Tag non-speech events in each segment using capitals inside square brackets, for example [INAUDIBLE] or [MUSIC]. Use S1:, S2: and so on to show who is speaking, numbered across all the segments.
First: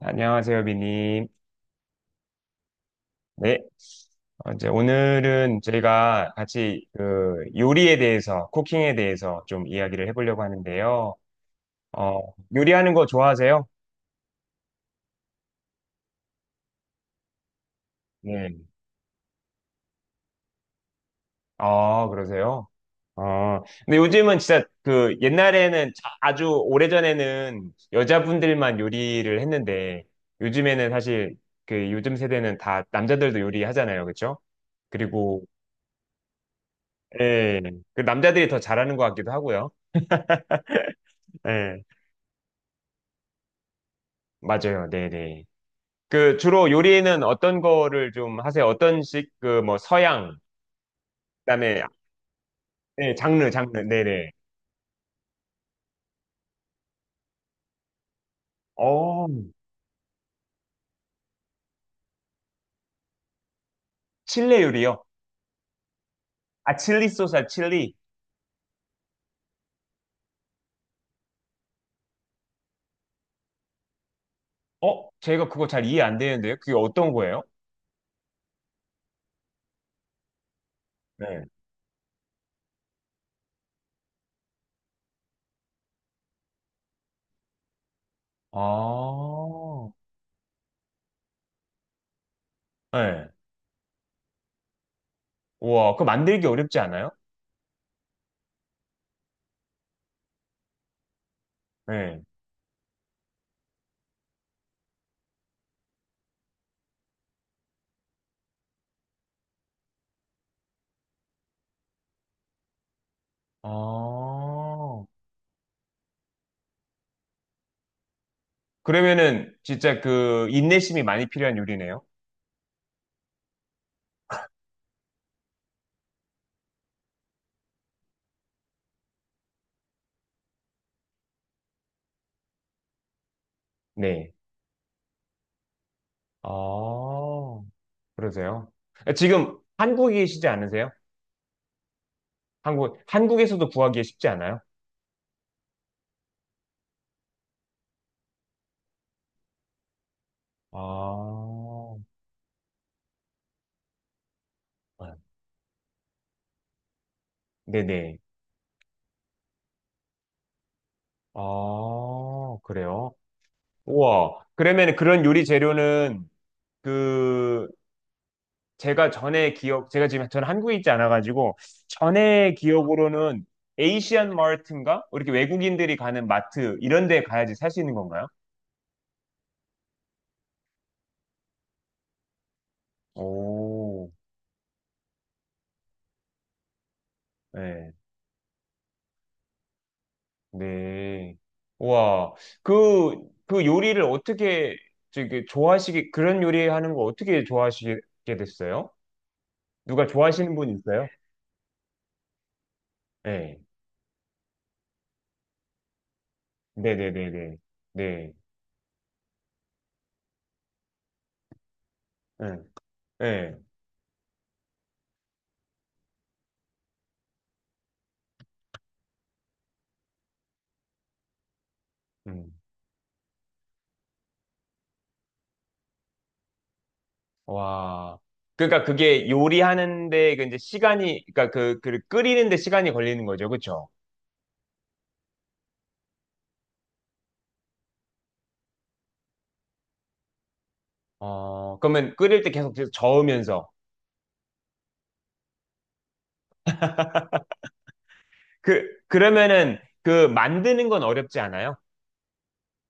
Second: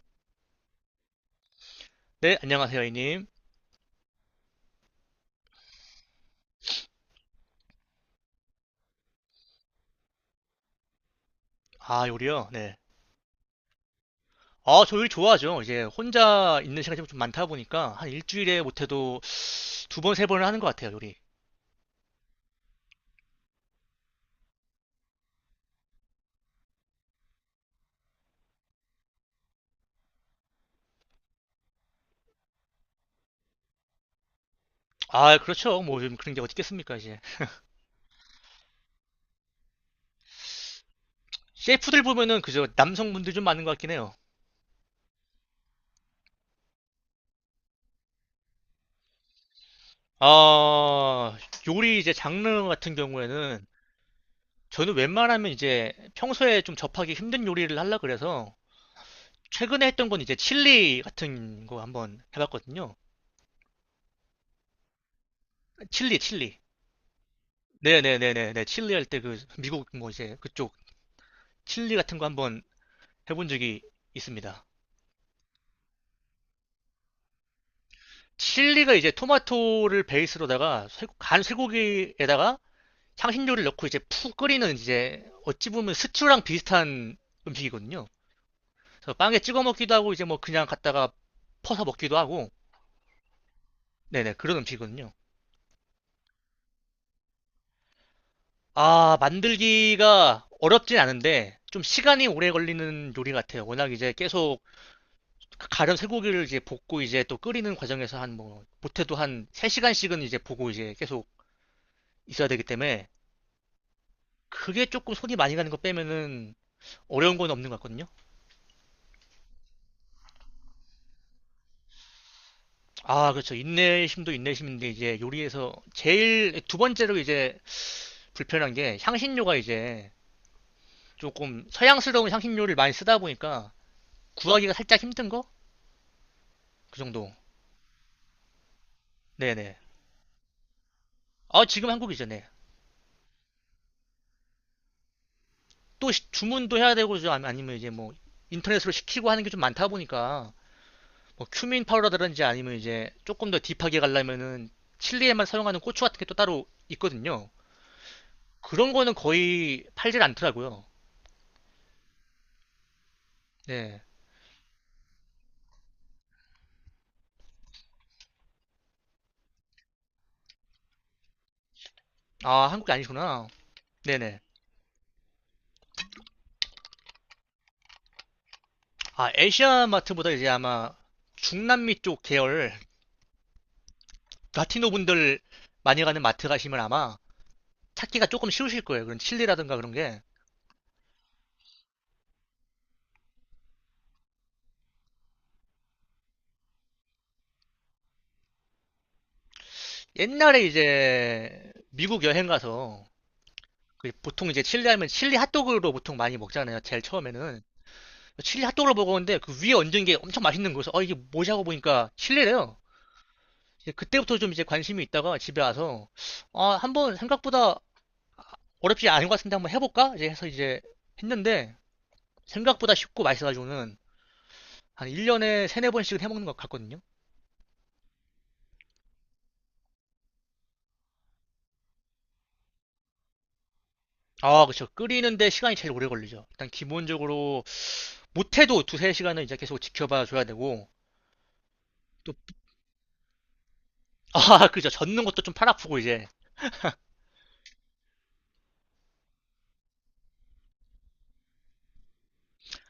S1: 안녕하세요, 비님.
S2: 네, 안녕하세요, 이님.
S1: 네. 이제 오늘은 저희가 같이 그 요리에 대해서, 쿠킹에 대해서 좀 이야기를 해보려고 하는데요.
S2: 아,
S1: 어,
S2: 요리요? 네.
S1: 요리하는 거 좋아하세요?
S2: 아, 저 요리 좋아하죠. 이제 혼자 있는 시간이 좀 많다 보니까 한
S1: 네.
S2: 일주일에 못해도 두 번, 세 번을 하는 것 같아요, 요리.
S1: 아, 그러세요? 근데 요즘은 진짜 그 옛날에는 아주 오래전에는 여자분들만 요리를 했는데 요즘에는 사실 그 요즘 세대는 다 남자들도 요리하잖아요. 그렇죠?
S2: 아,
S1: 그리고
S2: 그렇죠. 뭐 요즘 그런 게 어디 있겠습니까, 이제.
S1: 예, 그 남자들이 더 잘하는 것 같기도 하고요. 예.
S2: 셰프들 보면은 그저 남성분들 좀 많은 것 같긴 해요.
S1: 맞아요. 네네. 그 주로 요리는 어떤 거를 좀 하세요? 어떤 식, 그 뭐 서양,
S2: 아,
S1: 그다음에
S2: 요리 이제 장르 같은
S1: 네, 장르,
S2: 경우에는
S1: 장르. 네네.
S2: 저는 웬만하면 이제 평소에 좀 접하기 힘든 요리를 하려 그래서
S1: 어,
S2: 최근에 했던 건 이제 칠리 같은 거 한번 해봤거든요.
S1: 칠레 요리요?
S2: 칠리, 칠리.
S1: 아, 칠리 소스, 아, 칠리.
S2: 네네네네 네. 칠리 할 때 그 미국 뭐 이제 그쪽 칠리 같은 거 한번 해본 적이 있습니다.
S1: 어, 제가 그거 잘 이해 안 되는데요. 그게 어떤 거예요?
S2: 칠리가 이제 토마토를 베이스로다가 간
S1: 네.
S2: 쇠고기에다가 향신료를 넣고 이제 푹 끓이는, 이제 어찌 보면 스튜랑 비슷한 음식이거든요. 그래서 빵에 찍어
S1: 아,
S2: 먹기도 하고 이제 뭐 그냥 갖다가 퍼서 먹기도 하고,
S1: 네.
S2: 네네, 그런 음식이거든요.
S1: 우와, 그거 만들기 어렵지 않아요?
S2: 아, 만들기가 어렵진 않은데 좀
S1: 네.
S2: 시간이 오래 걸리는 요리 같아요. 워낙 이제 계속 가른 쇠고기를 이제 볶고 이제 또 끓이는 과정에서 한 뭐 못해도 한 세 시간씩은 이제 보고 이제 계속 있어야 되기 때문에 그게
S1: 아,
S2: 조금 손이 많이 가는 거 빼면은 어려운 건 없는 것 같거든요.
S1: 그러면은 진짜 그 인내심이 많이 필요한 요리네요.
S2: 아, 그렇죠. 인내심도 인내심인데 이제 요리에서 제일 두 번째로 이제 불편한 게, 향신료가 이제 조금 서양스러운 향신료를 많이 쓰다 보니까
S1: 네.
S2: 구하기가 살짝 힘든 거? 그
S1: 아,
S2: 정도.
S1: 그러세요? 지금
S2: 네네.
S1: 한국이시지 않으세요?
S2: 아, 지금 한국이죠. 네.
S1: 한국, 한국에서도 구하기에 쉽지 않아요?
S2: 또 주문도 해야 되고 아니면 이제 뭐 인터넷으로 시키고 하는 게 좀 많다 보니까 뭐 큐민
S1: 아,
S2: 파우더라든지 아니면 이제 조금 더 딥하게 가려면은
S1: 네.
S2: 칠리에만 사용하는 고추 같은 게 또 따로 있거든요.
S1: 네네.
S2: 그런 거는 거의 팔질 않더라고요.
S1: 아, 그래요?
S2: 네.
S1: 우와. 그러면 그런 요리 재료는 그 제가 전에 기억, 제가 지금 저는 한국에 있지 않아가지고 전에
S2: 아, 한국이
S1: 기억으로는
S2: 아니구나.
S1: 에이시안
S2: 네네.
S1: 마트인가? 이렇게 외국인들이 가는 마트 이런 데 가야지 살 수 있는 건가요?
S2: 아, 아시아 마트보다 이제 아마 중남미 쪽 계열
S1: 오,
S2: 라티노 분들 많이 가는 마트 가시면 아마
S1: 네.
S2: 찾기가 조금 쉬우실 거예요. 그런 칠리라든가 그런 게.
S1: 네. 와, 그, 그 요리를 어떻게, 저기, 좋아하시게, 그런 요리 하는 거 어떻게 좋아하시게 됐어요? 누가 좋아하시는
S2: 옛날에
S1: 분 있어요?
S2: 이제 미국 여행 가서
S1: 네.
S2: 그 보통 이제 칠리 하면 칠리 핫도그로 보통 많이 먹잖아요. 제일
S1: 네네네네.
S2: 처음에는.
S1: 네.
S2: 칠리 핫도그를 먹었는데 그 위에 얹은 게 엄청 맛있는 거여서 어, 이게 뭐지 하고 보니까
S1: 네.
S2: 칠리래요.
S1: 네.
S2: 이제 그때부터 좀 이제 관심이 있다가 집에 와서 아, 한번 생각보다 어렵지 않은 것 같은데 한번 해볼까? 이제 해서 이제 했는데
S1: 음.
S2: 생각보다 쉽고 맛있어가지고는 한 1년에 세네 번씩은 해먹는 것 같거든요.
S1: 와. 그러니까 그게 요리하는데 그 이제 시간이, 그러니까 그, 그 끓이는데 시간이 걸리는 거죠. 그쵸?
S2: 아, 그쵸. 끓이는데 시간이 제일 오래 걸리죠. 일단 기본적으로 못해도 두세 시간은 이제 계속 지켜봐 줘야 되고.
S1: 어, 그러면
S2: 또
S1: 끓일 때 계속 저으면서.
S2: 아, [LAUGHS] 그죠. 젓는 것도 좀 팔 아프고 이제.
S1: 그, 그러면은 그 만드는 건 어렵지 않아요?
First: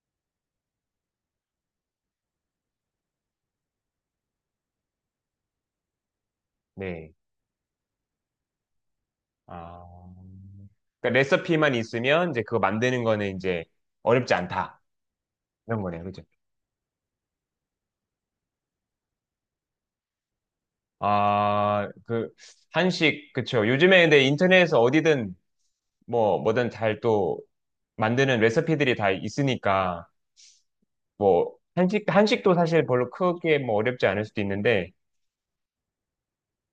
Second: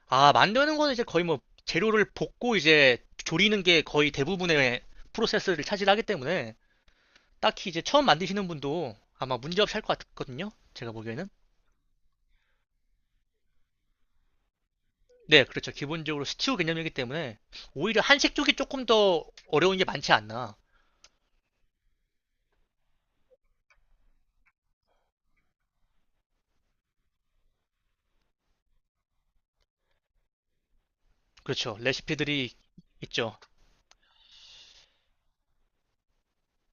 S2: 아, 만드는 거는 이제 거의 뭐 재료를 볶고 이제 조리는 게 거의 대부분의 프로세스를 차지하기 때문에
S1: 네.
S2: 딱히 이제 처음 만드시는 분도 아마 문제 없이 할
S1: 아,
S2: 것 같거든요. 제가
S1: 그러니까
S2: 보기에는.
S1: 레시피만 있으면 이제 그거 만드는 거는 이제 어렵지 않다.
S2: 네, 그렇죠.
S1: 이런 거네요. 그죠?
S2: 기본적으로 스튜 개념이기 때문에 오히려 한식 쪽이 조금 더 어려운 게 많지 않나.
S1: 아, 그, 한식, 그쵸. 요즘에 근데 인터넷에서 어디든 뭐, 뭐든 잘 또 만드는 레시피들이 다 있으니까, 뭐,
S2: 그렇죠.
S1: 한식,
S2: 레시피들이
S1: 한식도 사실 별로
S2: 있죠.
S1: 크게 뭐 어렵지 않을 수도 있는데,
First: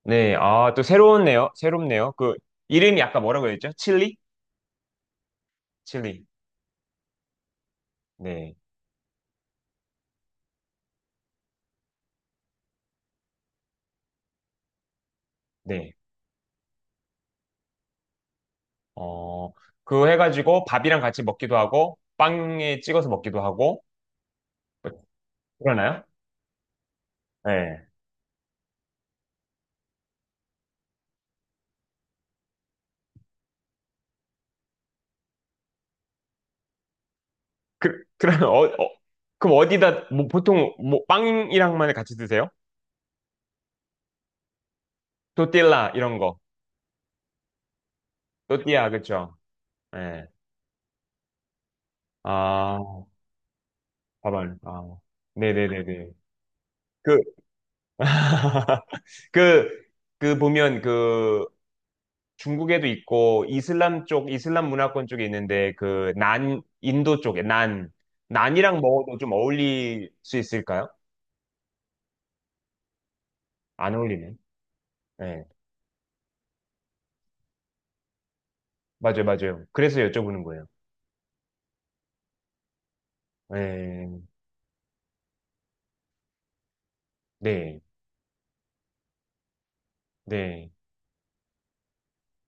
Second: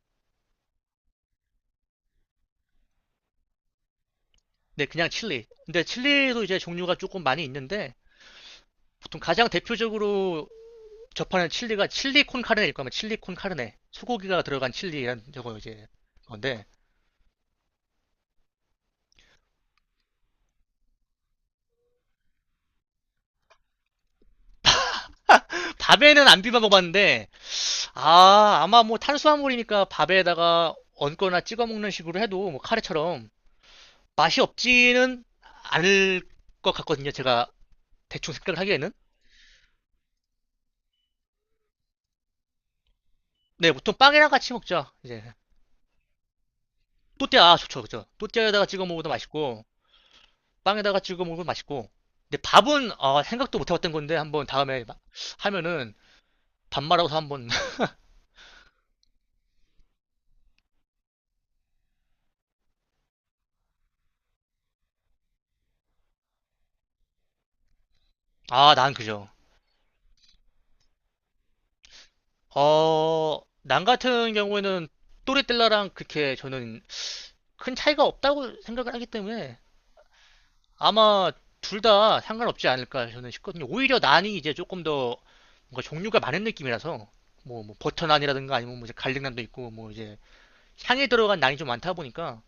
S1: 네, 아, 또 새로운네요. 새롭네요. 그, 이름이 아까 뭐라고 했죠? 칠리?
S2: 네, 그냥 칠리. 근데
S1: 칠리.
S2: 칠리도 이제 종류가 조금 많이 있는데
S1: 네,
S2: 보통 가장 대표적으로 접하는 칠리가 칠리 콘 카르네일 거면, 칠리 콘 카르네. 소고기가 들어간 칠리는 저거 이제
S1: 네.
S2: 건데.
S1: 어, 그거 해가지고 밥이랑 같이 먹기도 하고, 빵에 찍어서 먹기도 하고, 뭐 그러나요?
S2: 밥에는 안 비벼 먹었는데
S1: 네.
S2: 아, 아마 뭐 탄수화물이니까 밥에다가 얹거나 찍어 먹는 식으로 해도 뭐 카레처럼 맛이 없지는 않을 것 같거든요. 제가
S1: 그,
S2: 대충
S1: 그러면,
S2: 생각을 하기에는.
S1: 그럼 어디다, 뭐, 보통, 뭐, 빵이랑만 같이 드세요?
S2: 네, 보통 빵이랑 같이 먹죠. 이제
S1: 또띠라, 이런 거.
S2: 또띠아, 아, 좋죠, 그죠? 또띠아에다가 찍어
S1: 또띠아,
S2: 먹어도
S1: 그쵸?
S2: 맛있고
S1: 네.
S2: 빵에다가 찍어 먹어도 맛있고. 근데
S1: 아,
S2: 밥은 어, 생각도 못 해봤던 건데 한번
S1: 밥알,
S2: 다음에
S1: 아.
S2: 하면은
S1: 네네네네.
S2: 밥 말아서
S1: 그,
S2: 한번. [LAUGHS]
S1: [LAUGHS] 그, 그 보면 그 중국에도 있고 이슬람 쪽 이슬람 문화권 쪽에 있는데 그 난 인도 쪽에 난
S2: 아,
S1: 난이랑
S2: 난
S1: 먹어도
S2: 그죠.
S1: 좀 어울릴 수 있을까요?
S2: 어, 난
S1: 안
S2: 같은
S1: 어울리네.
S2: 경우에는
S1: 네.
S2: 또레텔라랑 그렇게 저는 큰 차이가 없다고 생각을 하기
S1: 맞아요,
S2: 때문에
S1: 맞아요. 그래서 여쭤보는 거예요.
S2: 아마 둘 다 상관없지 않을까 저는 싶거든요. 오히려
S1: 네,
S2: 난이 이제 조금 더 뭔가 종류가 많은 느낌이라서 뭐
S1: 네,
S2: 버터 난이라든가 아니면 뭐 이제 갈릭 난도 있고 뭐 이제
S1: 네,
S2: 향에 들어간 난이 좀 많다 보니까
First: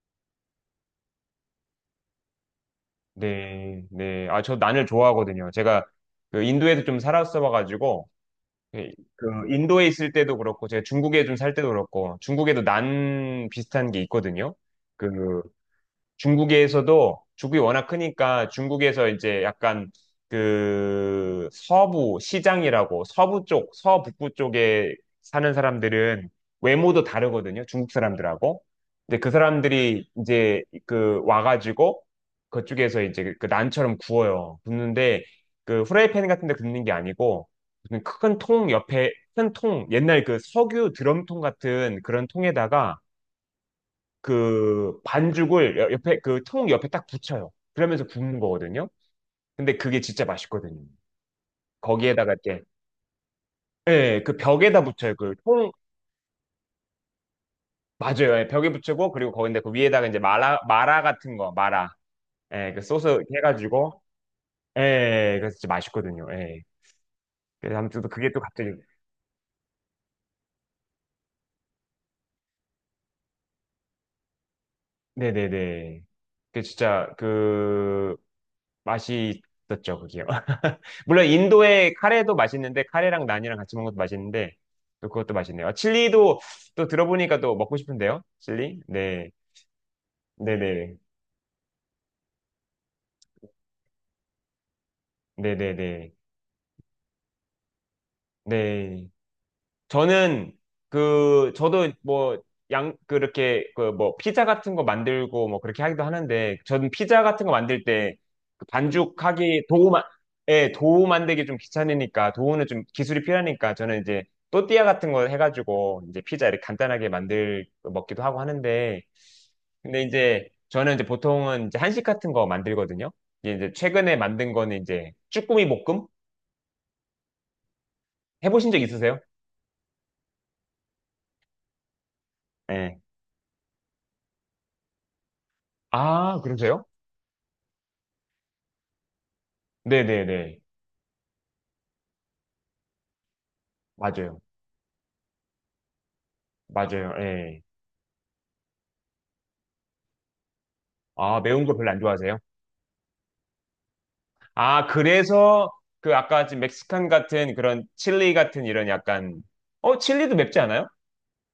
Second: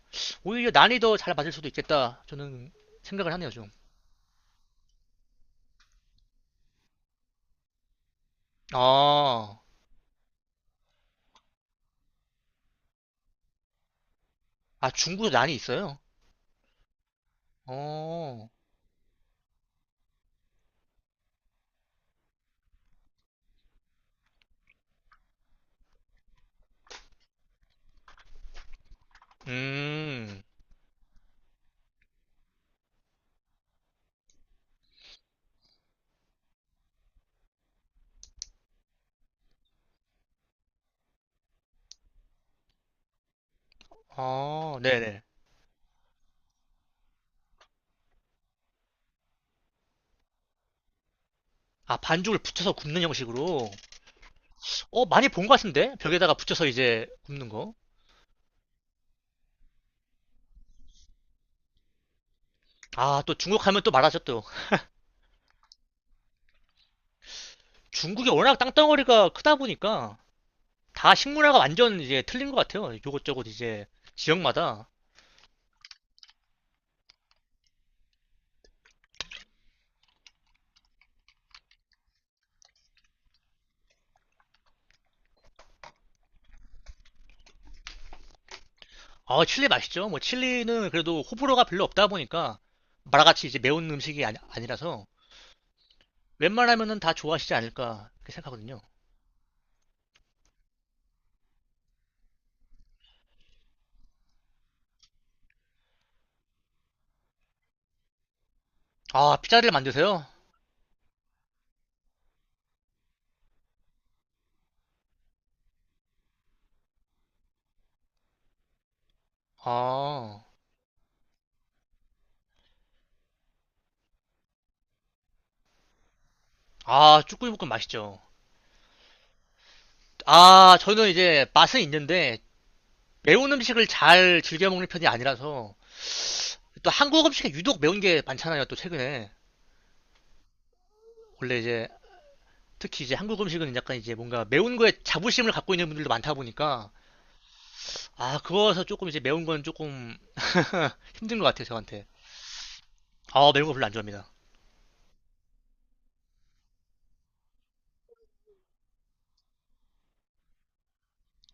S2: 오히려 난이 더 잘 맞을 수도 있겠다, 저는 생각을 하네요 좀.
S1: 네, 네. 아, 저 난을 좋아하거든요. 제가 그 인도에도 좀 살았어봐가지고 예, 그
S2: 아,
S1: 인도에 있을 때도 그렇고 제가 중국에 좀 살 때도 그렇고 중국에도 난 비슷한 게 있거든요.
S2: 아, 중국
S1: 그
S2: 난이 있어요?
S1: 중국에서도 중국이 워낙 크니까
S2: 어,
S1: 중국에서 이제 약간 그 서부 시장이라고 서부 쪽, 서북부 쪽에 사는 사람들은 외모도 다르거든요. 중국 사람들하고. 근데 그 사람들이
S2: 음,
S1: 이제 그 와가지고 그쪽에서 이제 그 난처럼 구워요. 굽는데 그 후라이팬 같은 데 굽는 게 아니고 큰 통 옆에 큰 통, 옛날 그 석유 드럼통 같은 그런 통에다가
S2: 아,
S1: 그
S2: 네네.
S1: 반죽을 옆에 그 통 옆에 딱 붙여요. 그러면서 굽는 거거든요. 근데 그게 진짜 맛있거든요.
S2: 아,
S1: 거기에다가
S2: 반죽을
S1: 이렇게
S2: 붙여서 굽는 형식으로.
S1: 예, 그 벽에다
S2: 어,
S1: 붙여요.
S2: 많이
S1: 그
S2: 본 것
S1: 통
S2: 같은데 벽에다가 붙여서 이제 굽는 거.
S1: 맞아요. 예, 벽에 붙이고 그리고 거기다 그 위에다가 이제 마라 마라 같은 거 마라 예, 그 소스
S2: 아,
S1: 이렇게
S2: 또 중국 하면 또
S1: 해가지고
S2: 말하죠 또.
S1: 예, 예, 그래서 진짜 맛있거든요. 예. 그래서 아무튼 또
S2: 중국이
S1: 그게 또
S2: 워낙
S1: 갑자기
S2: 땅덩어리가 크다 보니까 다 식문화가 완전 이제 틀린 것 같아요. 요것저것 이제 지역마다.
S1: 네네네. 그 진짜 그 맛있었죠, 그게요. [LAUGHS] 물론 인도의 카레도 맛있는데 카레랑 난이랑 같이 먹는 것도 맛있는데 또 그것도 맛있네요. 아, 칠리도 또 들어보니까 또 먹고 싶은데요. 칠리? 네.
S2: 아, 칠리 맛있죠. 뭐 칠리는
S1: 네네.
S2: 그래도 호불호가 별로 없다 보니까 마라같이 이제 매운 음식이 아니, 아니라서
S1: 네네네.
S2: 웬만하면은 다 좋아하시지 않을까 이렇게 생각하거든요.
S1: 네. 저는 그 저도 뭐 양 그렇게 그 뭐 피자 같은 거 만들고 뭐 그렇게 하기도 하는데 저는 피자 같은 거 만들 때그
S2: 아,
S1: 반죽하기
S2: 피자를
S1: 도우 만
S2: 만드세요?
S1: 예, 도우 만들기 좀 귀찮으니까 도우는 좀 기술이 필요하니까 저는 이제 또띠아 같은 거 해가지고 이제 피자 이렇게 간단하게 만들 먹기도 하고 하는데 근데
S2: 아,
S1: 이제 저는 이제 보통은 이제 한식 같은 거 만들거든요. 이제 최근에 만든 거는 이제 쭈꾸미 볶음
S2: 아, 쭈꾸미 볶음 맛있죠.
S1: 해보신 적 있으세요?
S2: 아, 저는 이제 맛은 있는데
S1: 예.
S2: 매운 음식을 잘 즐겨 먹는 편이 아니라서.
S1: 아, 그러세요?
S2: 또 한국 음식에 유독 매운 게 많잖아요. 또 최근에
S1: 네네네.
S2: 원래 이제 특히 이제 한국 음식은 약간 이제
S1: 맞아요.
S2: 뭔가 매운 거에 자부심을 갖고 있는 분들도 많다 보니까
S1: 맞아요. 예.
S2: 아, 그거서 조금 이제 매운 건 조금 힘든
S1: 아,
S2: 것
S1: 매운
S2: 같아요
S1: 거 별로 안
S2: 저한테.
S1: 좋아하세요?
S2: 아, 매운 거 별로 안 좋아합니다.
S1: 아, 그래서 그 아까 지금 멕시칸 같은 그런 칠리 같은 이런 약간 어, 칠리도 맵지 않아요?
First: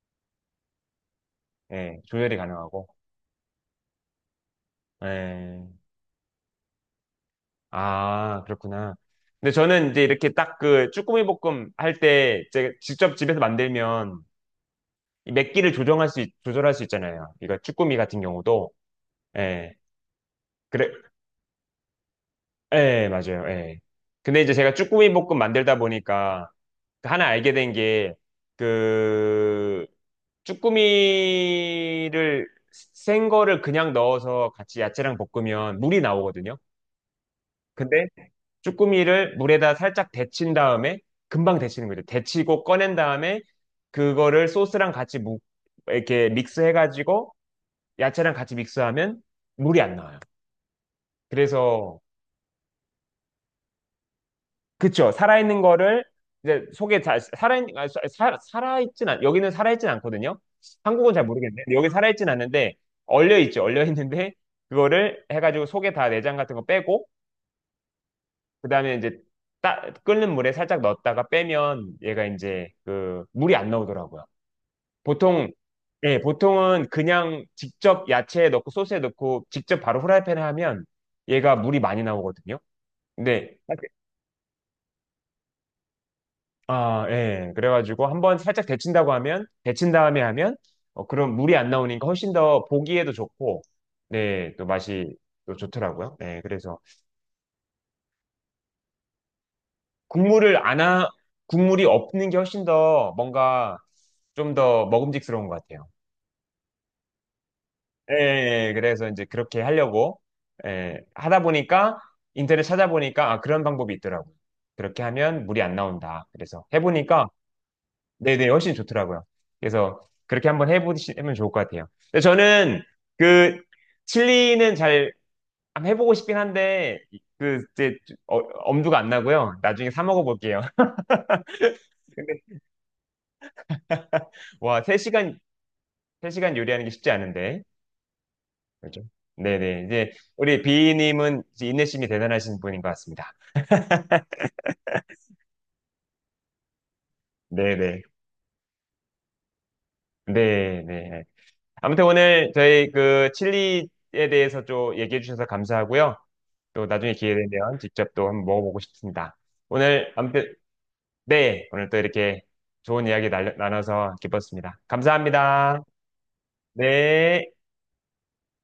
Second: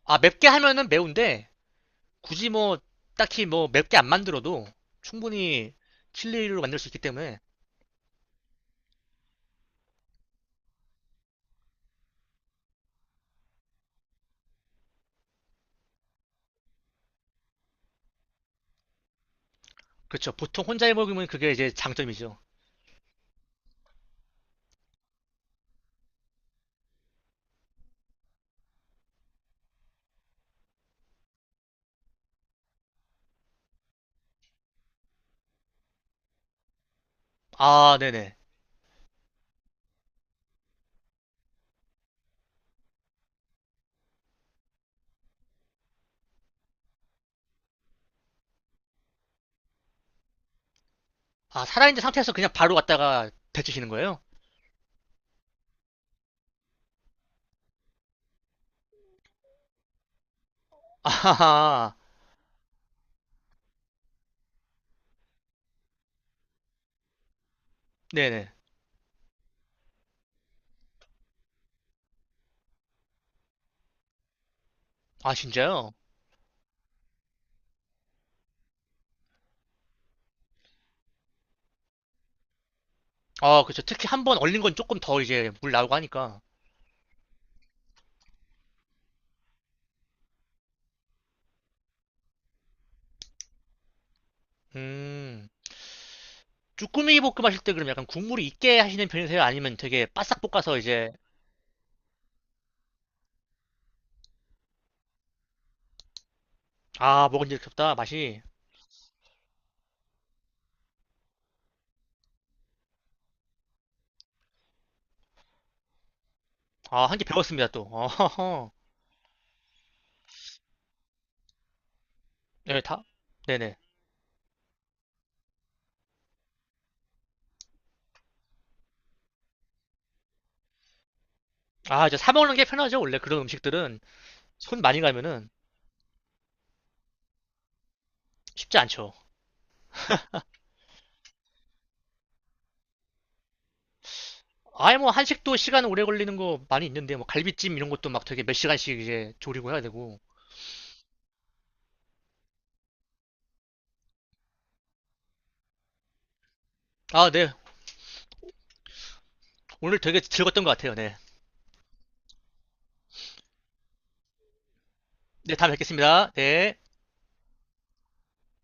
S2: 아, 맵게 하면은 매운데
S1: 예. 조절이
S2: 굳이 뭐
S1: 가능하고.
S2: 딱히 뭐 맵게 안 만들어도
S1: 예.
S2: 충분히 칠리로 만들 수 있기 때문에.
S1: 아, 그렇구나. 근데 저는 이제 이렇게 딱 그 쭈꾸미 볶음 할 때 제가 직접 집에서 만들면 이 맵기를 조절할 수 있잖아요. 이거 쭈꾸미 같은 경우도. 예.
S2: 그렇죠, 보통 혼자
S1: 그래,
S2: 해 먹으면 그게 이제 장점이죠.
S1: 예, 맞아요. 예. 근데 이제 제가 쭈꾸미 볶음 만들다 보니까 그 하나 알게 된 게, 그, 쭈꾸미를, 생 거를 그냥 넣어서 같이 야채랑 볶으면 물이 나오거든요.
S2: 아,
S1: 근데
S2: 네네.
S1: 쭈꾸미를 물에다 살짝 데친 다음에, 금방 데치는 거죠. 데치고 꺼낸 다음에, 그거를 소스랑 같이 무, 이렇게 믹스해가지고, 야채랑 같이 믹스하면 물이 안 나와요.
S2: 아,
S1: 그래서,
S2: 살아있는 상태에서 그냥 바로 왔다가 데치시는 거예요?
S1: 그쵸. 살아있는 거를 이제 속에 잘 살아 아, 살아있진 않 여기는 살아있진 않거든요.
S2: [LAUGHS]
S1: 한국은 잘 모르겠네. 여기
S2: 아하하.
S1: 살아있진 않는데 얼려 있죠. 얼려 있는데 그거를 해가지고 속에 다 내장 같은 거 빼고
S2: 네네.
S1: 그다음에 이제 따, 끓는 물에 살짝 넣었다가 빼면 얘가 이제 그 물이 안 나오더라고요.
S2: 아,
S1: 보통
S2: 진짜요?
S1: 예, 보통은 그냥 직접 야채에 넣고 소스에 넣고 직접 바로 후라이팬에 하면 얘가 물이 많이 나오거든요. 근데
S2: 아, 그렇죠, 특히 한번 얼린 건 조금 더 이제 물 나오고 하니까.
S1: 아, 예. 그래가지고 한번 살짝 데친다고 하면, 데친 다음에 하면, 어, 그럼 물이 안 나오니까 훨씬 더 보기에도 좋고, 네, 또 맛이
S2: 음.
S1: 또 좋더라고요. 네, 그래서
S2: 쭈꾸미 볶음 하실 때 그럼 약간 국물이 있게 하시는 편이세요? 아니면 되게 바싹
S1: 국물을
S2: 볶아서
S1: 안 하,
S2: 이제.
S1: 국물이 없는 게 훨씬 더 뭔가 좀 더 먹음직스러운 것 같아요.
S2: 아, 먹은 지 없다
S1: 예,
S2: 맛이.
S1: 예, 예. 그래서 이제 그렇게 하려고, 예, 하다 보니까, 인터넷 찾아보니까, 아, 그런 방법이 있더라고요. 그렇게 하면 물이 안 나온다. 그래서
S2: 아, 1개
S1: 해보니까,
S2: 배웠습니다 또. [LAUGHS]
S1: 네네,
S2: 어허허.
S1: 훨씬 좋더라고요. 그래서 그렇게 한번 해보시면 좋을 것 같아요. 근데
S2: 네,
S1: 저는
S2: 다.
S1: 그
S2: 네네.
S1: 칠리는 잘 한번 해보고 싶긴 한데 그 이제 어- 엄두가 안 나고요. 나중에 사 먹어볼게요. [LAUGHS]
S2: 아, 이제 사
S1: 근데
S2: 먹는 게 편하죠, 원래 그런 음식들은 손
S1: 와,
S2: 많이
S1: 3시간,
S2: 가면은.
S1: 세시간 요리하는 게 쉽지 않은데.
S2: 쉽지
S1: 그렇죠?
S2: 않죠.
S1: 네네. 이제 우리 비님은 이제 인내심이 대단하신 분인 것 같습니다. [LAUGHS]
S2: 아예 뭐 한식도 시간 오래 걸리는 거 많이 있는데 뭐 갈비찜 이런
S1: 네네.
S2: 것도 막 되게 몇 시간씩 이제 조리고 해야 되고.
S1: 네네. 아무튼 오늘 저희 그 칠리에 대해서 좀 얘기해 주셔서 감사하고요. 또 나중에
S2: 아,
S1: 기회
S2: 네.
S1: 되면 직접 또 한번 먹어보고 싶습니다.
S2: 오늘
S1: 오늘
S2: 되게
S1: 아무튼
S2: 즐거웠던 것 같아요. 네네.
S1: 네, 오늘 또 이렇게 좋은 이야기 나눠서 기뻤습니다.
S2: 다음에
S1: 감사합니다.
S2: 뵙겠습니다. 네.
S1: 네.